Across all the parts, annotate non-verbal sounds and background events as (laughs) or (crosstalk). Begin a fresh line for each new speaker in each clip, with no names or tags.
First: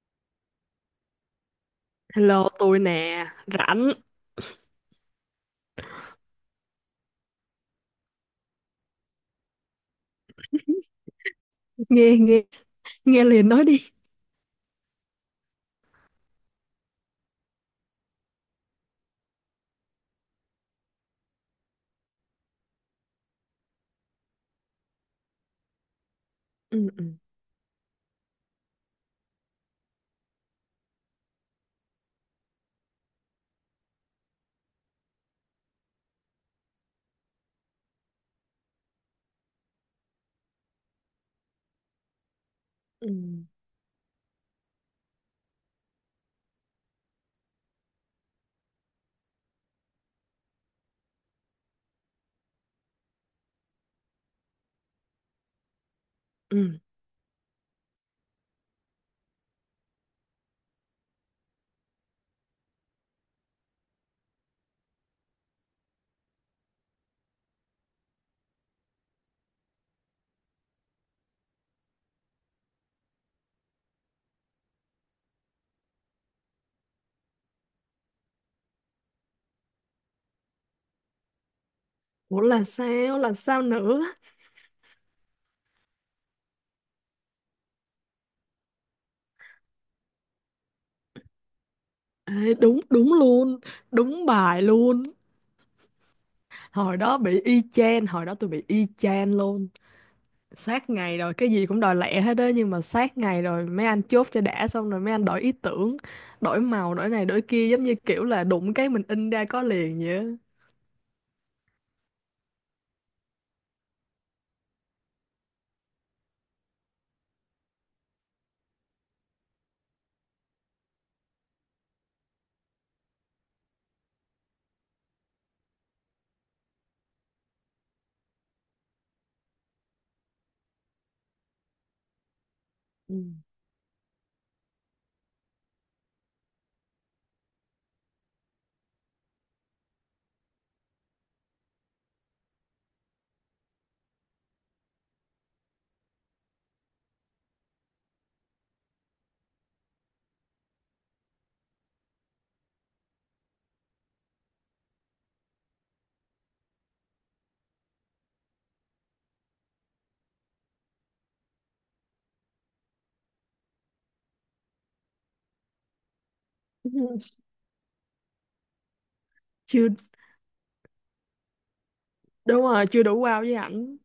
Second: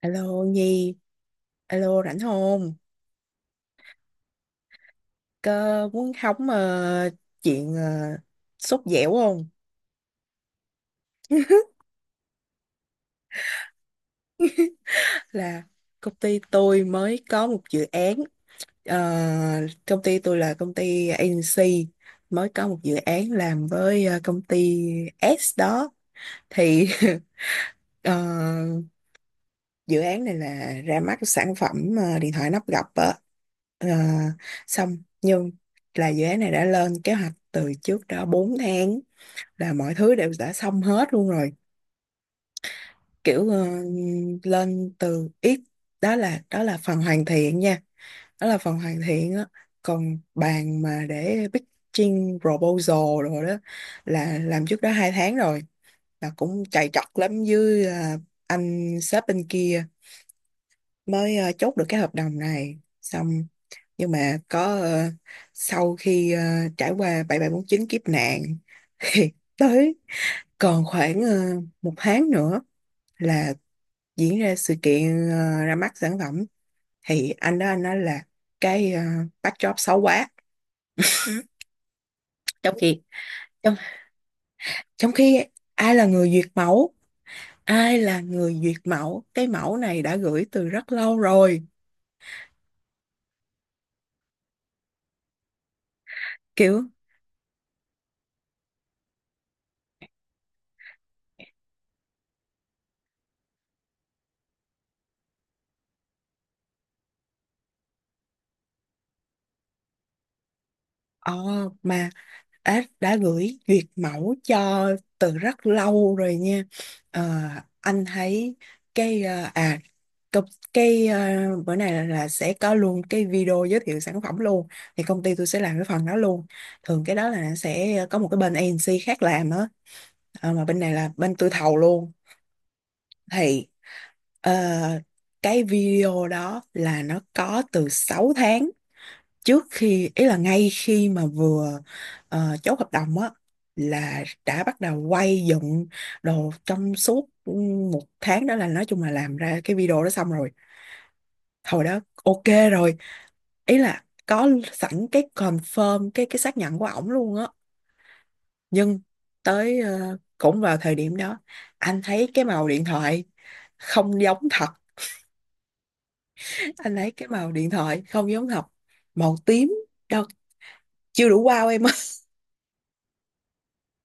Alo Nhi, alo rảnh
Hello,
không?
tôi nè, rảnh,
Cơ muốn hóng chuyện sốt dẻo không? (laughs)
nghe nghe nghe liền nói đi.
Là công ty tôi mới có một dự án, ờ, công ty tôi là công ty agency, mới có một dự án làm với công ty S đó. Thì
Ừ, ừ,
(laughs) ờ, dự án này là ra mắt sản phẩm điện thoại nắp gập á. Ờ, xong nhưng là dự án này đã lên kế hoạch từ trước đó 4 tháng là mọi thứ đều đã xong hết luôn rồi,
ừ,
kiểu lên từ ít. Đó là phần hoàn thiện nha, đó là phần hoàn thiện á. Còn bàn mà để pitching proposal rồi đó là làm trước đó hai tháng rồi, là cũng
ừ.
chạy chọt lắm với anh sếp bên kia mới chốt được cái hợp đồng này. Xong nhưng mà có sau khi trải qua bảy bảy bốn chín kiếp nạn (laughs) thì tới còn khoảng một tháng nữa là diễn ra sự kiện ra mắt sản phẩm. Thì anh đó anh nói là cái ờ, backdrop xấu quá.
Ủa
trong khi
là sao
trong,
nữa?
trong khi ai là người duyệt mẫu, ai là người duyệt mẫu? Cái mẫu này đã gửi từ rất lâu rồi,
Ê, đúng, đúng luôn, đúng bài luôn.
kiểu
Hồi đó bị y chang, hồi đó tôi bị y chang luôn. Sát ngày rồi, cái gì cũng đòi lẹ hết á, nhưng mà sát ngày rồi mấy anh chốt cho đã xong rồi mấy anh đổi ý tưởng, đổi màu, đổi này, đổi kia, giống như kiểu là đụng cái mình in ra có liền vậy á.
ờ, mà đã gửi duyệt mẫu cho từ rất lâu rồi nha. Ờ, anh thấy cái ờ, à Cục cái ờ, bữa này là sẽ có luôn cái video giới thiệu sản phẩm luôn, thì công ty tôi sẽ làm cái phần đó luôn. Thường cái đó là sẽ có một cái bên agency khác làm á. Ờ, mà bên này là bên tôi thầu luôn.
Ừ.
Thì ờ, cái video đó là nó có từ 6 tháng trước, khi ý là ngay khi mà vừa chốt hợp đồng á là đã bắt đầu quay dựng đồ. Trong suốt một tháng đó là nói chung là làm ra cái video đó xong rồi, hồi đó ok rồi, ý là có sẵn cái confirm, cái xác nhận của ổng luôn á. Nhưng tới cũng vào thời điểm đó anh thấy cái màu điện thoại không giống thật. (laughs) Anh thấy cái
(laughs)
màu điện thoại không giống thật, màu tím
Chưa,
đâu, chưa đủ wow em ơi.
đúng rồi, chưa đủ wow với ảnh.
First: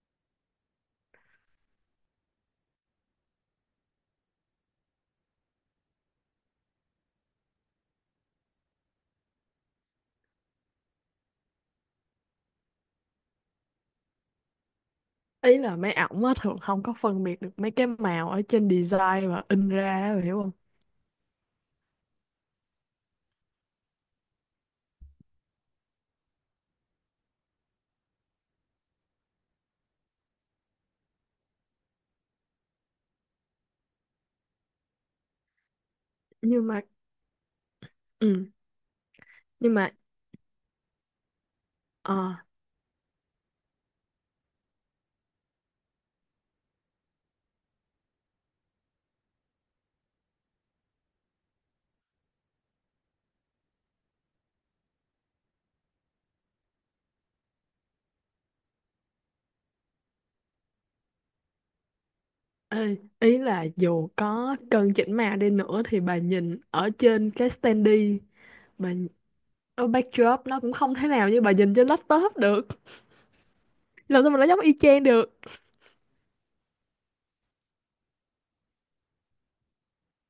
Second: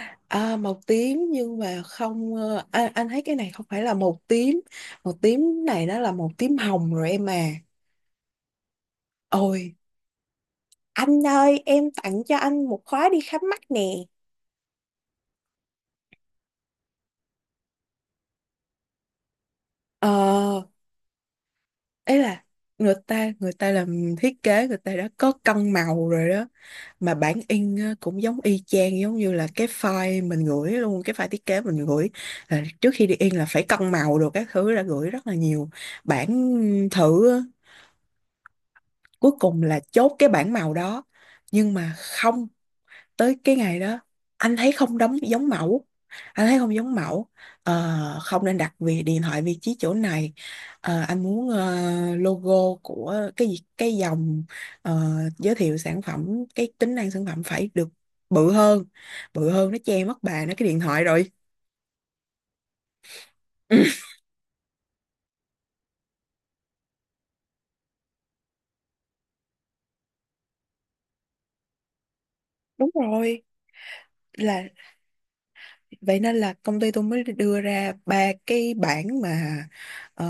(laughs) À, màu tím nhưng mà không anh thấy cái này không phải là màu tím, màu tím này nó là màu tím hồng rồi em à. Ôi anh ơi em tặng cho anh một khóa đi khám mắt nè.
Ý là mấy ổng á thường không có phân biệt được mấy cái màu ở trên design và in ra á,
Ờ,
bà hiểu không?
ấy là người ta làm thiết kế, người ta đã có cân màu rồi đó, mà bản in á cũng giống y chang, giống như là cái file mình gửi luôn, cái file thiết kế mình gửi là trước khi đi in là phải cân màu đồ các thứ, đã gửi rất là nhiều bản
Nhưng mà
thử á.
ừ,
Cuối cùng
nhưng
là
mà
chốt cái bản màu đó, nhưng mà
ờ,
không, tới cái ngày đó anh thấy không đóng giống mẫu, anh thấy không giống mẫu. Ờ, không nên đặt vì điện thoại vị trí chỗ này. Ờ, anh muốn logo của cái gì- cái dòng ờ, giới thiệu sản phẩm, cái tính năng sản phẩm phải được bự hơn, bự hơn nó che mất bà nó cái điện thoại rồi.
Ê, ý là dù
(laughs)
có cân chỉnh màu đi nữa thì bà nhìn ở trên cái standee, bà nh- ở backdrop nó cũng không thể nào như bà nhìn trên laptop được,
Đúng rồi,
làm sao mà nó giống
là
y chang được.
vậy nên là công ty tôi mới đưa ra ba cái bảng mà ờ,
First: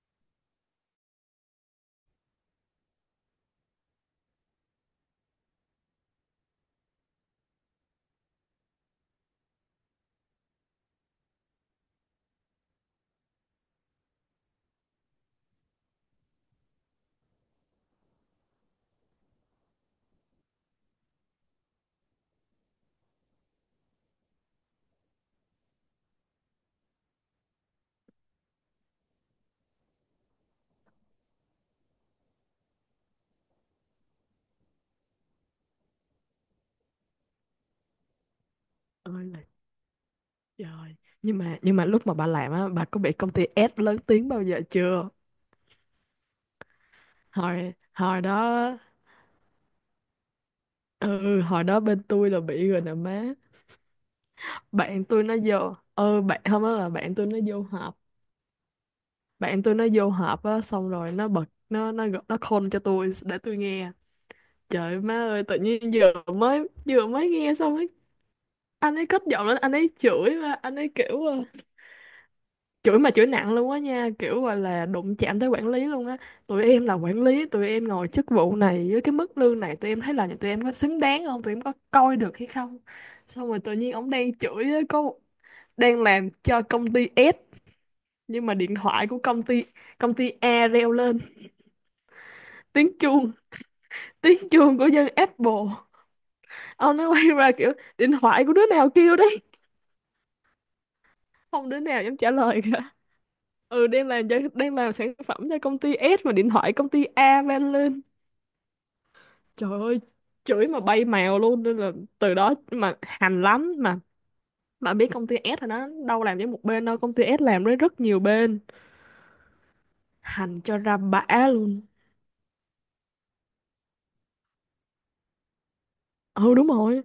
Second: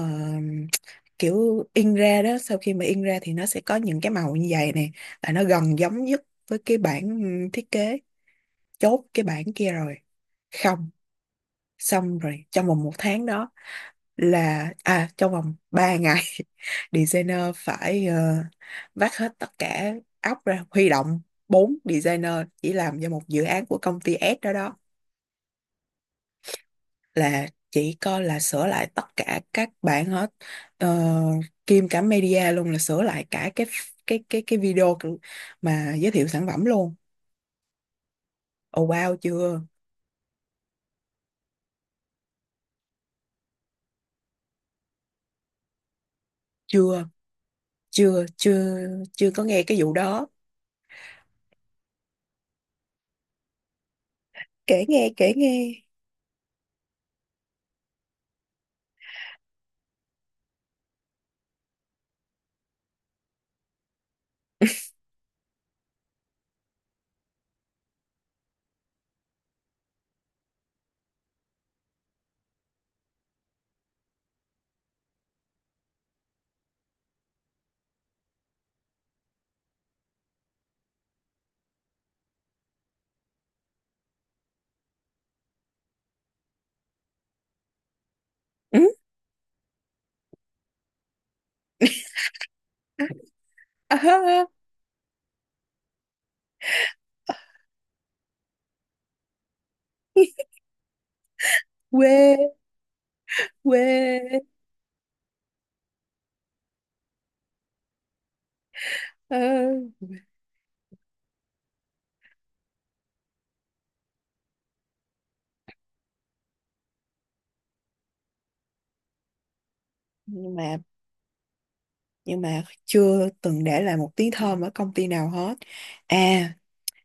kiểu in ra đó, sau khi mà in ra thì nó sẽ có những cái màu như vậy nè, là nó gần giống nhất với cái bản thiết kế. Chốt cái bản kia rồi, không, xong rồi trong vòng một tháng đó là à trong vòng 3 ngày (laughs) designer phải vác hết tất cả óc ra huy động bốn designer chỉ làm cho một dự án của công ty S đó đó, là chỉ coi là sửa lại tất cả các bản hết. Ờ, kiêm cả media luôn, là sửa lại cả cái video mà giới thiệu sản phẩm luôn. Oh wow,
Ơi là
chưa,
trời. Nhưng mà, lúc mà bà làm á, bà có bị công ty ép lớn tiếng bao giờ chưa?
chưa
Hồi hồi
chưa
đó.
chưa chưa có nghe cái vụ đó.
Ừ, hồi đó bên tôi là bị rồi nè má.
Kể
Bạn
nghe,
tôi
kể
nó
nghe.
vô, ừ, bạn không, đó là bạn tôi nó vô họp. Bạn tôi nó vô họp á, xong rồi nó bật, nó call cho tôi để tôi nghe. Trời ơi, má ơi, tự nhiên vừa mới nghe xong ấy. Anh ấy cất giọng lên, anh ấy chửi, mà anh ấy kiểu chửi mà chửi nặng luôn á nha, kiểu gọi là đụng chạm tới quản lý luôn á. Tụi em là quản lý, tụi em ngồi chức vụ này với cái mức lương này, tụi em thấy là tụi em có xứng đáng không, tụi em có coi được hay không? Xong rồi tự nhiên ổng đang chửi á, đang làm cho công ty S, nhưng mà điện
Ừ? (laughs)
thoại của công ty A reo lên. Tiếng chuông,
À, ha,
tiếng chuông của dân Apple. Ông nó quay ra kiểu: điện thoại của đứa nào kêu đấy? Không đứa nào dám trả
quê,
lời cả. Ừ,
quê.
đang làm sản phẩm cho công ty S mà điện thoại công ty A vang lên.
Ờ.
Trời ơi, chửi mà bay mèo luôn, nên là từ đó mà hành lắm. Mà biết công ty S thì nó đâu làm với một bên đâu, công ty S làm với rất nhiều bên,
Nhưng
hành
mà,
cho ra bã luôn.
nhưng mà chưa từng để lại một tiếng thơm ở công ty nào hết.
Ừ,
À
đúng rồi,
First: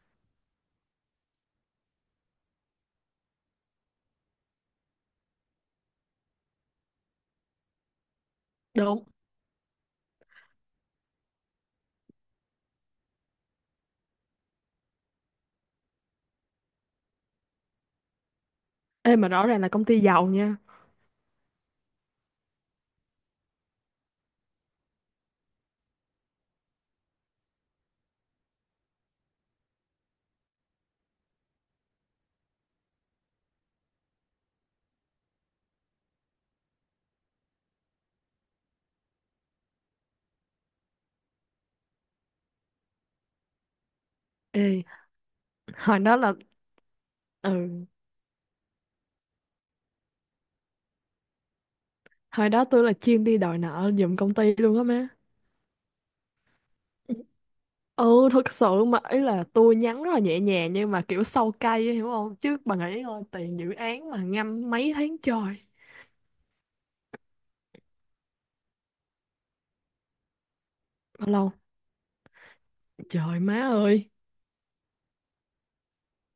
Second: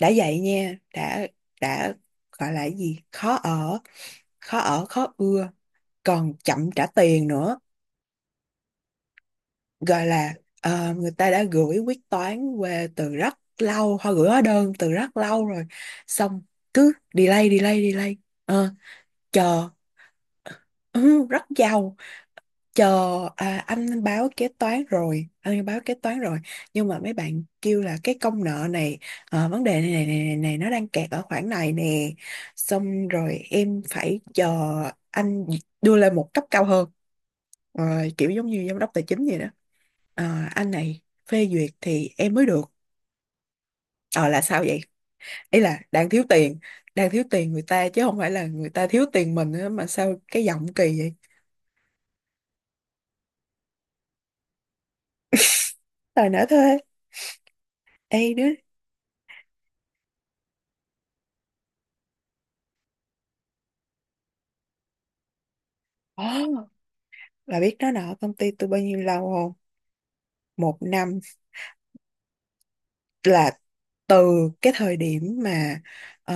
đã vậy nha, đã, gọi là cái gì, khó ở, khó ở khó ưa, còn chậm trả tiền nữa.
đúng.
Gọi là người ta đã gửi quyết toán về từ rất lâu, họ gửi hóa đơn từ rất lâu rồi, xong cứ delay delay delay. Ờ,
Ê mà rõ ràng
chờ.
là công ty giàu nha.
Ừ, rất giàu. Chờ. À, anh báo kế toán rồi, anh báo kế toán rồi, nhưng mà mấy bạn kêu là cái công nợ này vấn đề này này, này này này nó đang kẹt ở khoản này nè, xong rồi em phải chờ anh đưa lên một cấp cao hơn. Ờ, kiểu giống như giám đốc tài chính vậy đó. Ờ, anh này phê duyệt thì em mới được. Ờ là sao
Ê,
vậy, ý là
hồi
đang
đó
thiếu
là
tiền, đang thiếu tiền người
ừ
ta chứ không phải là người ta thiếu tiền mình á, mà sao cái giọng kỳ vậy.
hồi đó tôi là chuyên đi đòi nợ giùm công ty luôn á má.
Đòi nợ thuê.
Ừ,
Ê đứa.
thật sự mà ý là tôi nhắn rất là nhẹ nhàng nhưng mà kiểu sâu cay ấy, hiểu không, chứ bà nghĩ coi tiền dự án mà ngâm mấy tháng trời.
Ờ. Là biết nó nợ công ty tôi bao nhiêu lâu không? Một năm.
Bao lâu? Trời
Là
má ơi.
từ cái thời điểm mà ờ,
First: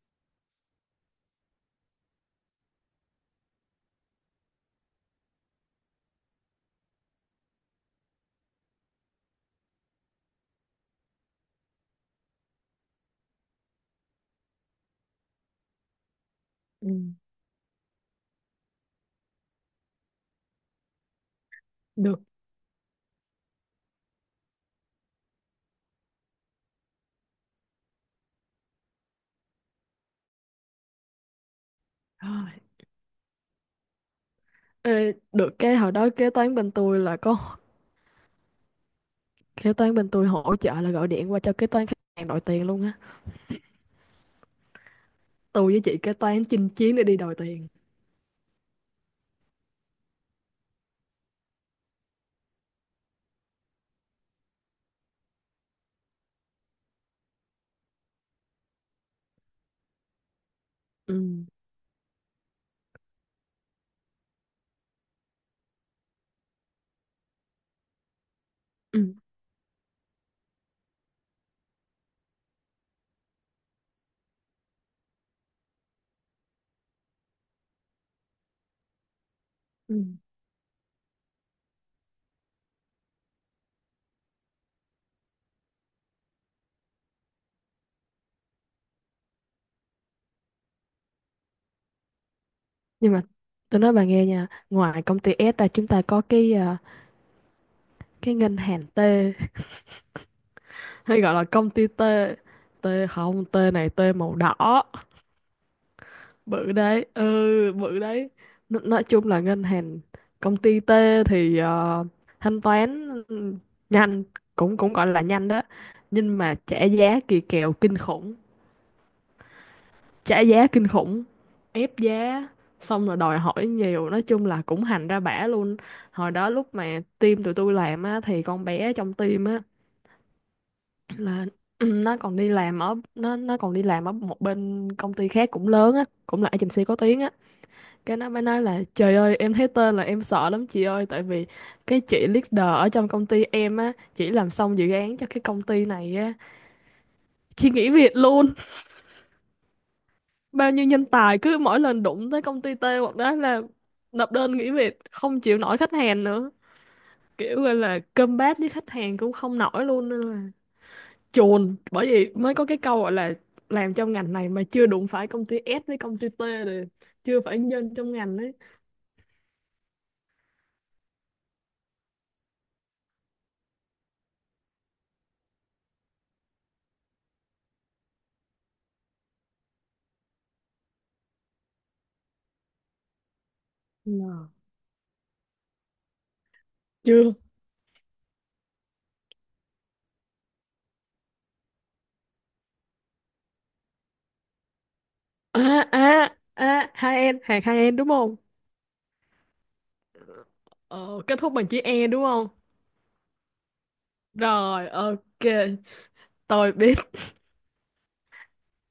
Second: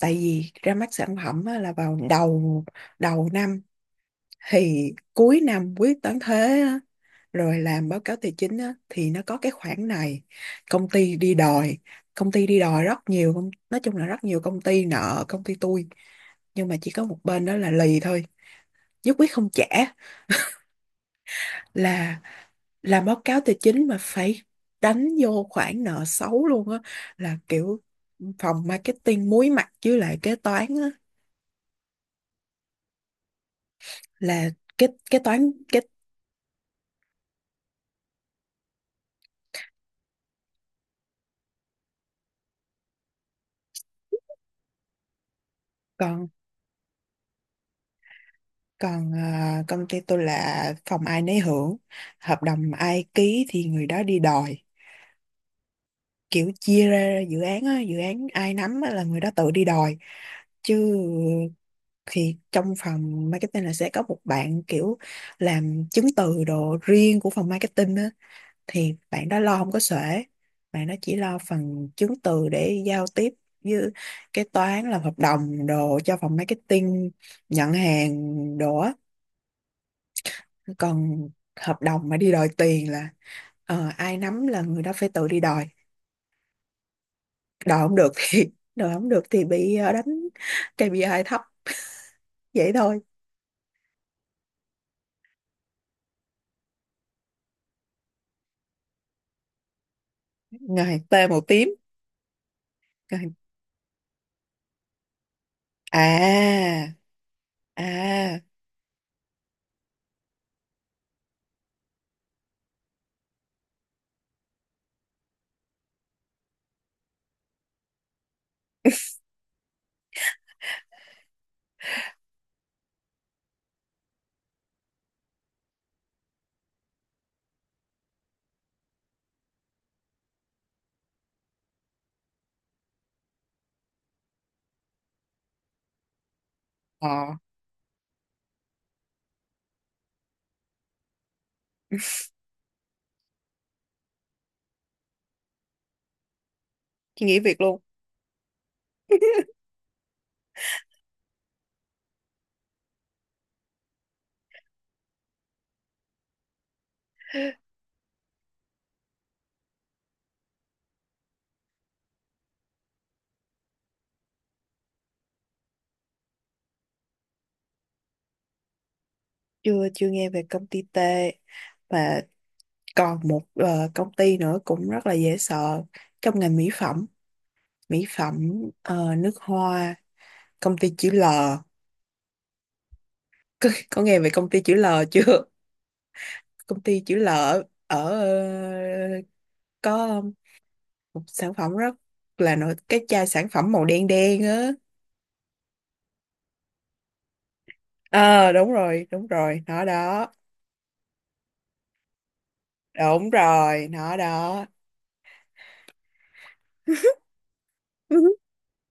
tại vì ra mắt sản phẩm á, là vào đầu đầu năm, thì cuối năm quyết toán thuế á, rồi làm báo cáo tài chính á, thì nó có cái khoản này. Công ty đi đòi, công ty đi đòi rất nhiều công- nói chung là rất nhiều công ty nợ công ty tôi, nhưng mà
Ừ,
chỉ có một bên đó là lì thôi, nhất quyết không trả. Là
được
làm báo cáo tài chính mà phải đánh vô khoản nợ xấu luôn á. Là kiểu phòng marketing muối mặt với lại kế toán á,
rồi.
là kế
Ê,
kế toán
được cái
kế
hồi đó kế toán bên tôi là có, kế toán bên tôi hỗ trợ là gọi điện qua cho kế toán khách hàng đòi tiền luôn á. Tôi với chị kế
Còn,
toán chinh chiến để đi đòi tiền.
còn à, công ty tôi là phòng ai nấy hưởng, hợp đồng ai ký thì người đó đi đòi, kiểu chia ra dự án á, dự án ai nắm á là người đó tự đi đòi chứ.
Ừ,
Thì trong phòng marketing là sẽ có một bạn kiểu làm chứng từ đồ riêng của phòng marketing á, thì
ừ,
bạn đó lo không có xuể. Bạn đó chỉ lo phần chứng từ để giao tiếp với kế toán, làm hợp đồng đồ cho phòng marketing, nhận hàng đồ á.
ừ,
Còn hợp đồng mà đi đòi tiền là ai nắm là người đó phải tự đi đòi. Đòi không được thì (laughs) đòi không được thì bị đánh KPI thấp, vậy thôi.
nhưng mà tôi nói bà nghe nha, ngoài công ty S ra chúng ta có cái ngân hàng T,
Ngày T
hay gọi
màu
là công
tím.
ty T. T
Ngày-
không, T này T màu đỏ bự
à,
đấy, ừ, bự đấy.
à,
N, nói chung là ngân hàng, công ty T thì thanh toán, nhanh, cũng cũng gọi là nhanh đó, nhưng mà trả giá kỳ kèo kinh khủng, trả giá kinh khủng, ép giá xong rồi đòi hỏi nhiều, nói chung là cũng hành ra bả luôn. Hồi đó lúc mà team tụi tôi làm á thì con bé trong team á là (clears throat) nó còn đi làm ở một bên công ty khác cũng lớn á, cũng là agency có tiếng á.
ờ
Cái nó mới nói là trời ơi em thấy tên là em sợ lắm chị ơi, tại vì cái chị leader ở trong công ty em á, chỉ làm xong dự án cho cái công ty này á,
chị nghỉ việc
chị
luôn.
nghỉ việc luôn.
(laughs)
Bao nhiêu nhân tài cứ mỗi lần đụng tới công ty T hoặc đó là nộp đơn nghỉ việc, không chịu nổi khách hàng nữa, kiểu gọi là combat với khách hàng cũng không nổi luôn, nên là chồn, bởi vì mới có cái câu gọi là làm trong ngành này mà chưa đụng phải công ty S với công ty T rồi chưa phải nhân trong ngành đấy.
Chưa, chưa nghe về công ty T. Mà còn một công ty nữa cũng rất là dễ sợ, trong ngành mỹ phẩm, mỹ phẩm, nước hoa, công ty chữ L. Có nghe về công
N.
ty chữ L chưa? (laughs) Công ty chữ L
Chưa.
ở có một sản phẩm rất là nổi, cái chai sản phẩm màu đen đen á.
À à à, hai em hàng hai em đúng không?
Ờ đúng rồi, đúng rồi nó đó.
Ờ, kết thúc bằng chữ E đúng không?
Đúng rồi nó đó.
Rồi, ok, tôi biết.
(laughs)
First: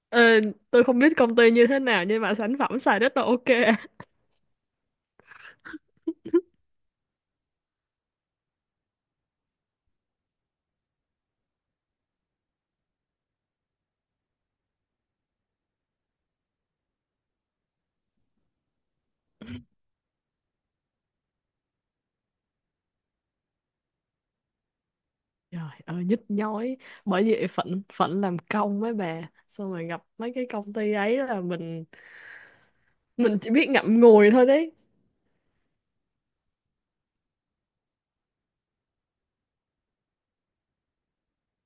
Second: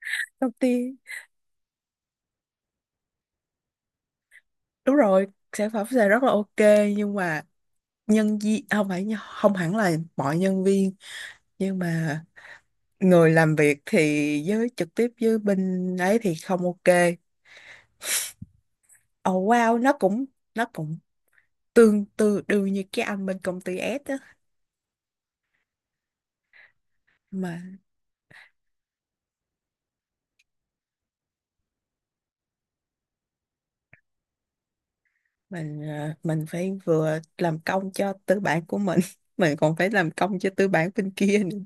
Ờ,
Công
tôi
ty,
không biết công ty như thế nào nhưng mà sản phẩm xài rất là ok.
đúng rồi, sản phẩm sẽ rất là ok, nhưng mà nhân viên không phải, không hẳn là mọi nhân viên, nhưng mà người làm việc thì với trực tiếp với bên ấy thì không ok. Oh wow, nó cũng, nó cũng tương tự đương như cái anh bên công ty S á.
Trời ơi nhức nhối, bởi vì
Mà
phận phận làm công mấy bà, xong rồi gặp mấy cái công ty ấy là mình chỉ biết ngậm ngùi thôi đấy.
mình mình phải vừa làm công cho tư bản của mình (laughs) mình còn phải làm công cho tư bản bên kia nữa.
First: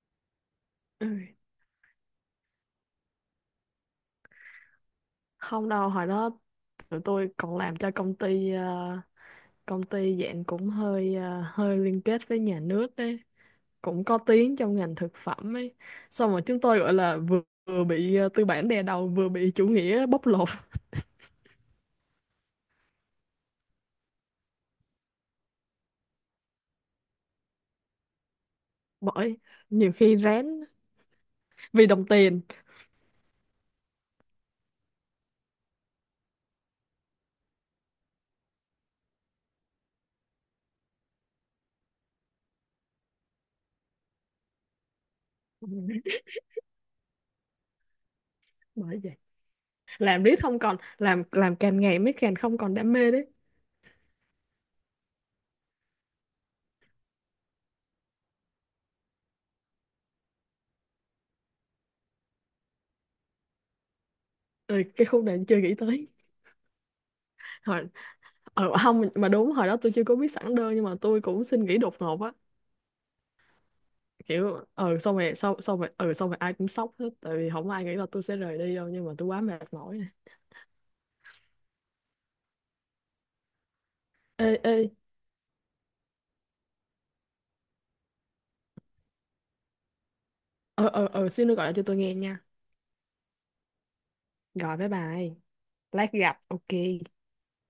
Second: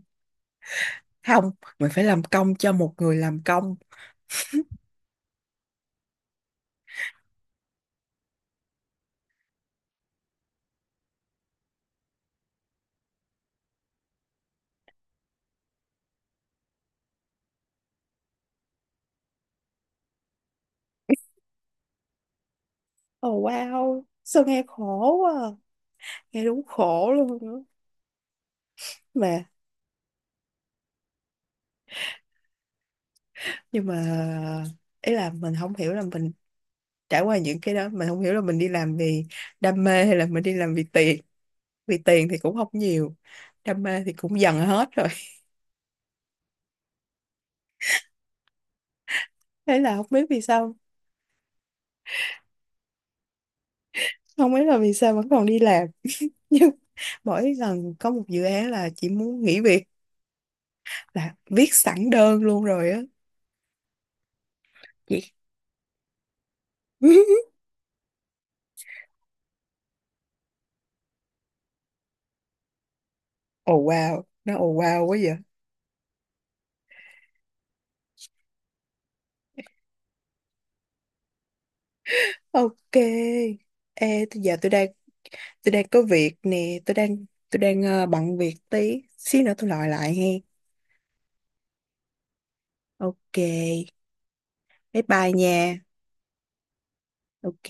Ừ.
Không, mình phải làm công cho một người làm công.
Không đâu, hồi đó tụi tôi còn làm cho công ty công ty dạng cũng hơi hơi liên kết với nhà nước đấy, cũng có tiếng trong ngành thực phẩm ấy. Xong rồi chúng tôi gọi là vừa bị tư bản đè đầu, vừa bị chủ nghĩa bóc lột. (laughs)
Oh wow sao nghe khổ quá à. Nghe đúng khổ luôn á.
Bởi
Mà
nhiều khi rén vì đồng tiền.
nhưng mà ý là mình không hiểu là mình trải qua những cái đó, mình không hiểu là mình đi làm vì đam mê hay là mình đi làm vì tiền. Vì tiền thì cũng không nhiều, đam mê thì cũng dần hết rồi.
(laughs) Bởi vậy
(laughs) Thế là không
làm
biết
riết
vì
không
sao,
còn làm càng ngày mới càng không còn đam mê đấy.
không biết là vì sao vẫn còn đi làm. (laughs) Nhưng mỗi lần có một dự án là chỉ muốn nghỉ việc, là viết sẵn đơn luôn rồi á
Ừ, cái khúc
chị.
này chưa nghĩ tới.
(laughs)
(laughs) hồi không mà đúng, hồi đó tôi chưa có biết sẵn đơn nhưng mà tôi cũng xin nghỉ đột ngột á,
Oh wow nó
kiểu
oh
ừ
wow quá
xong rồi
vậy.
sau xong rồi ừ xong rồi ai cũng sốc hết, tại vì không ai nghĩ là tôi sẽ rời đi đâu, nhưng mà tôi quá mệt mỏi.
Ok, ê tôi
Ê,
giờ tôi
ê.
đang, tôi đang có việc nè, tôi đang bận việc tí xíu nữa tôi gọi lại he.
Ờ, ờ, ờ, xin nó gọi lại cho tôi nghe nha,
Ok,
gọi với bà
bye bye
ấy,
nha.
lát gặp, ok.
Ok.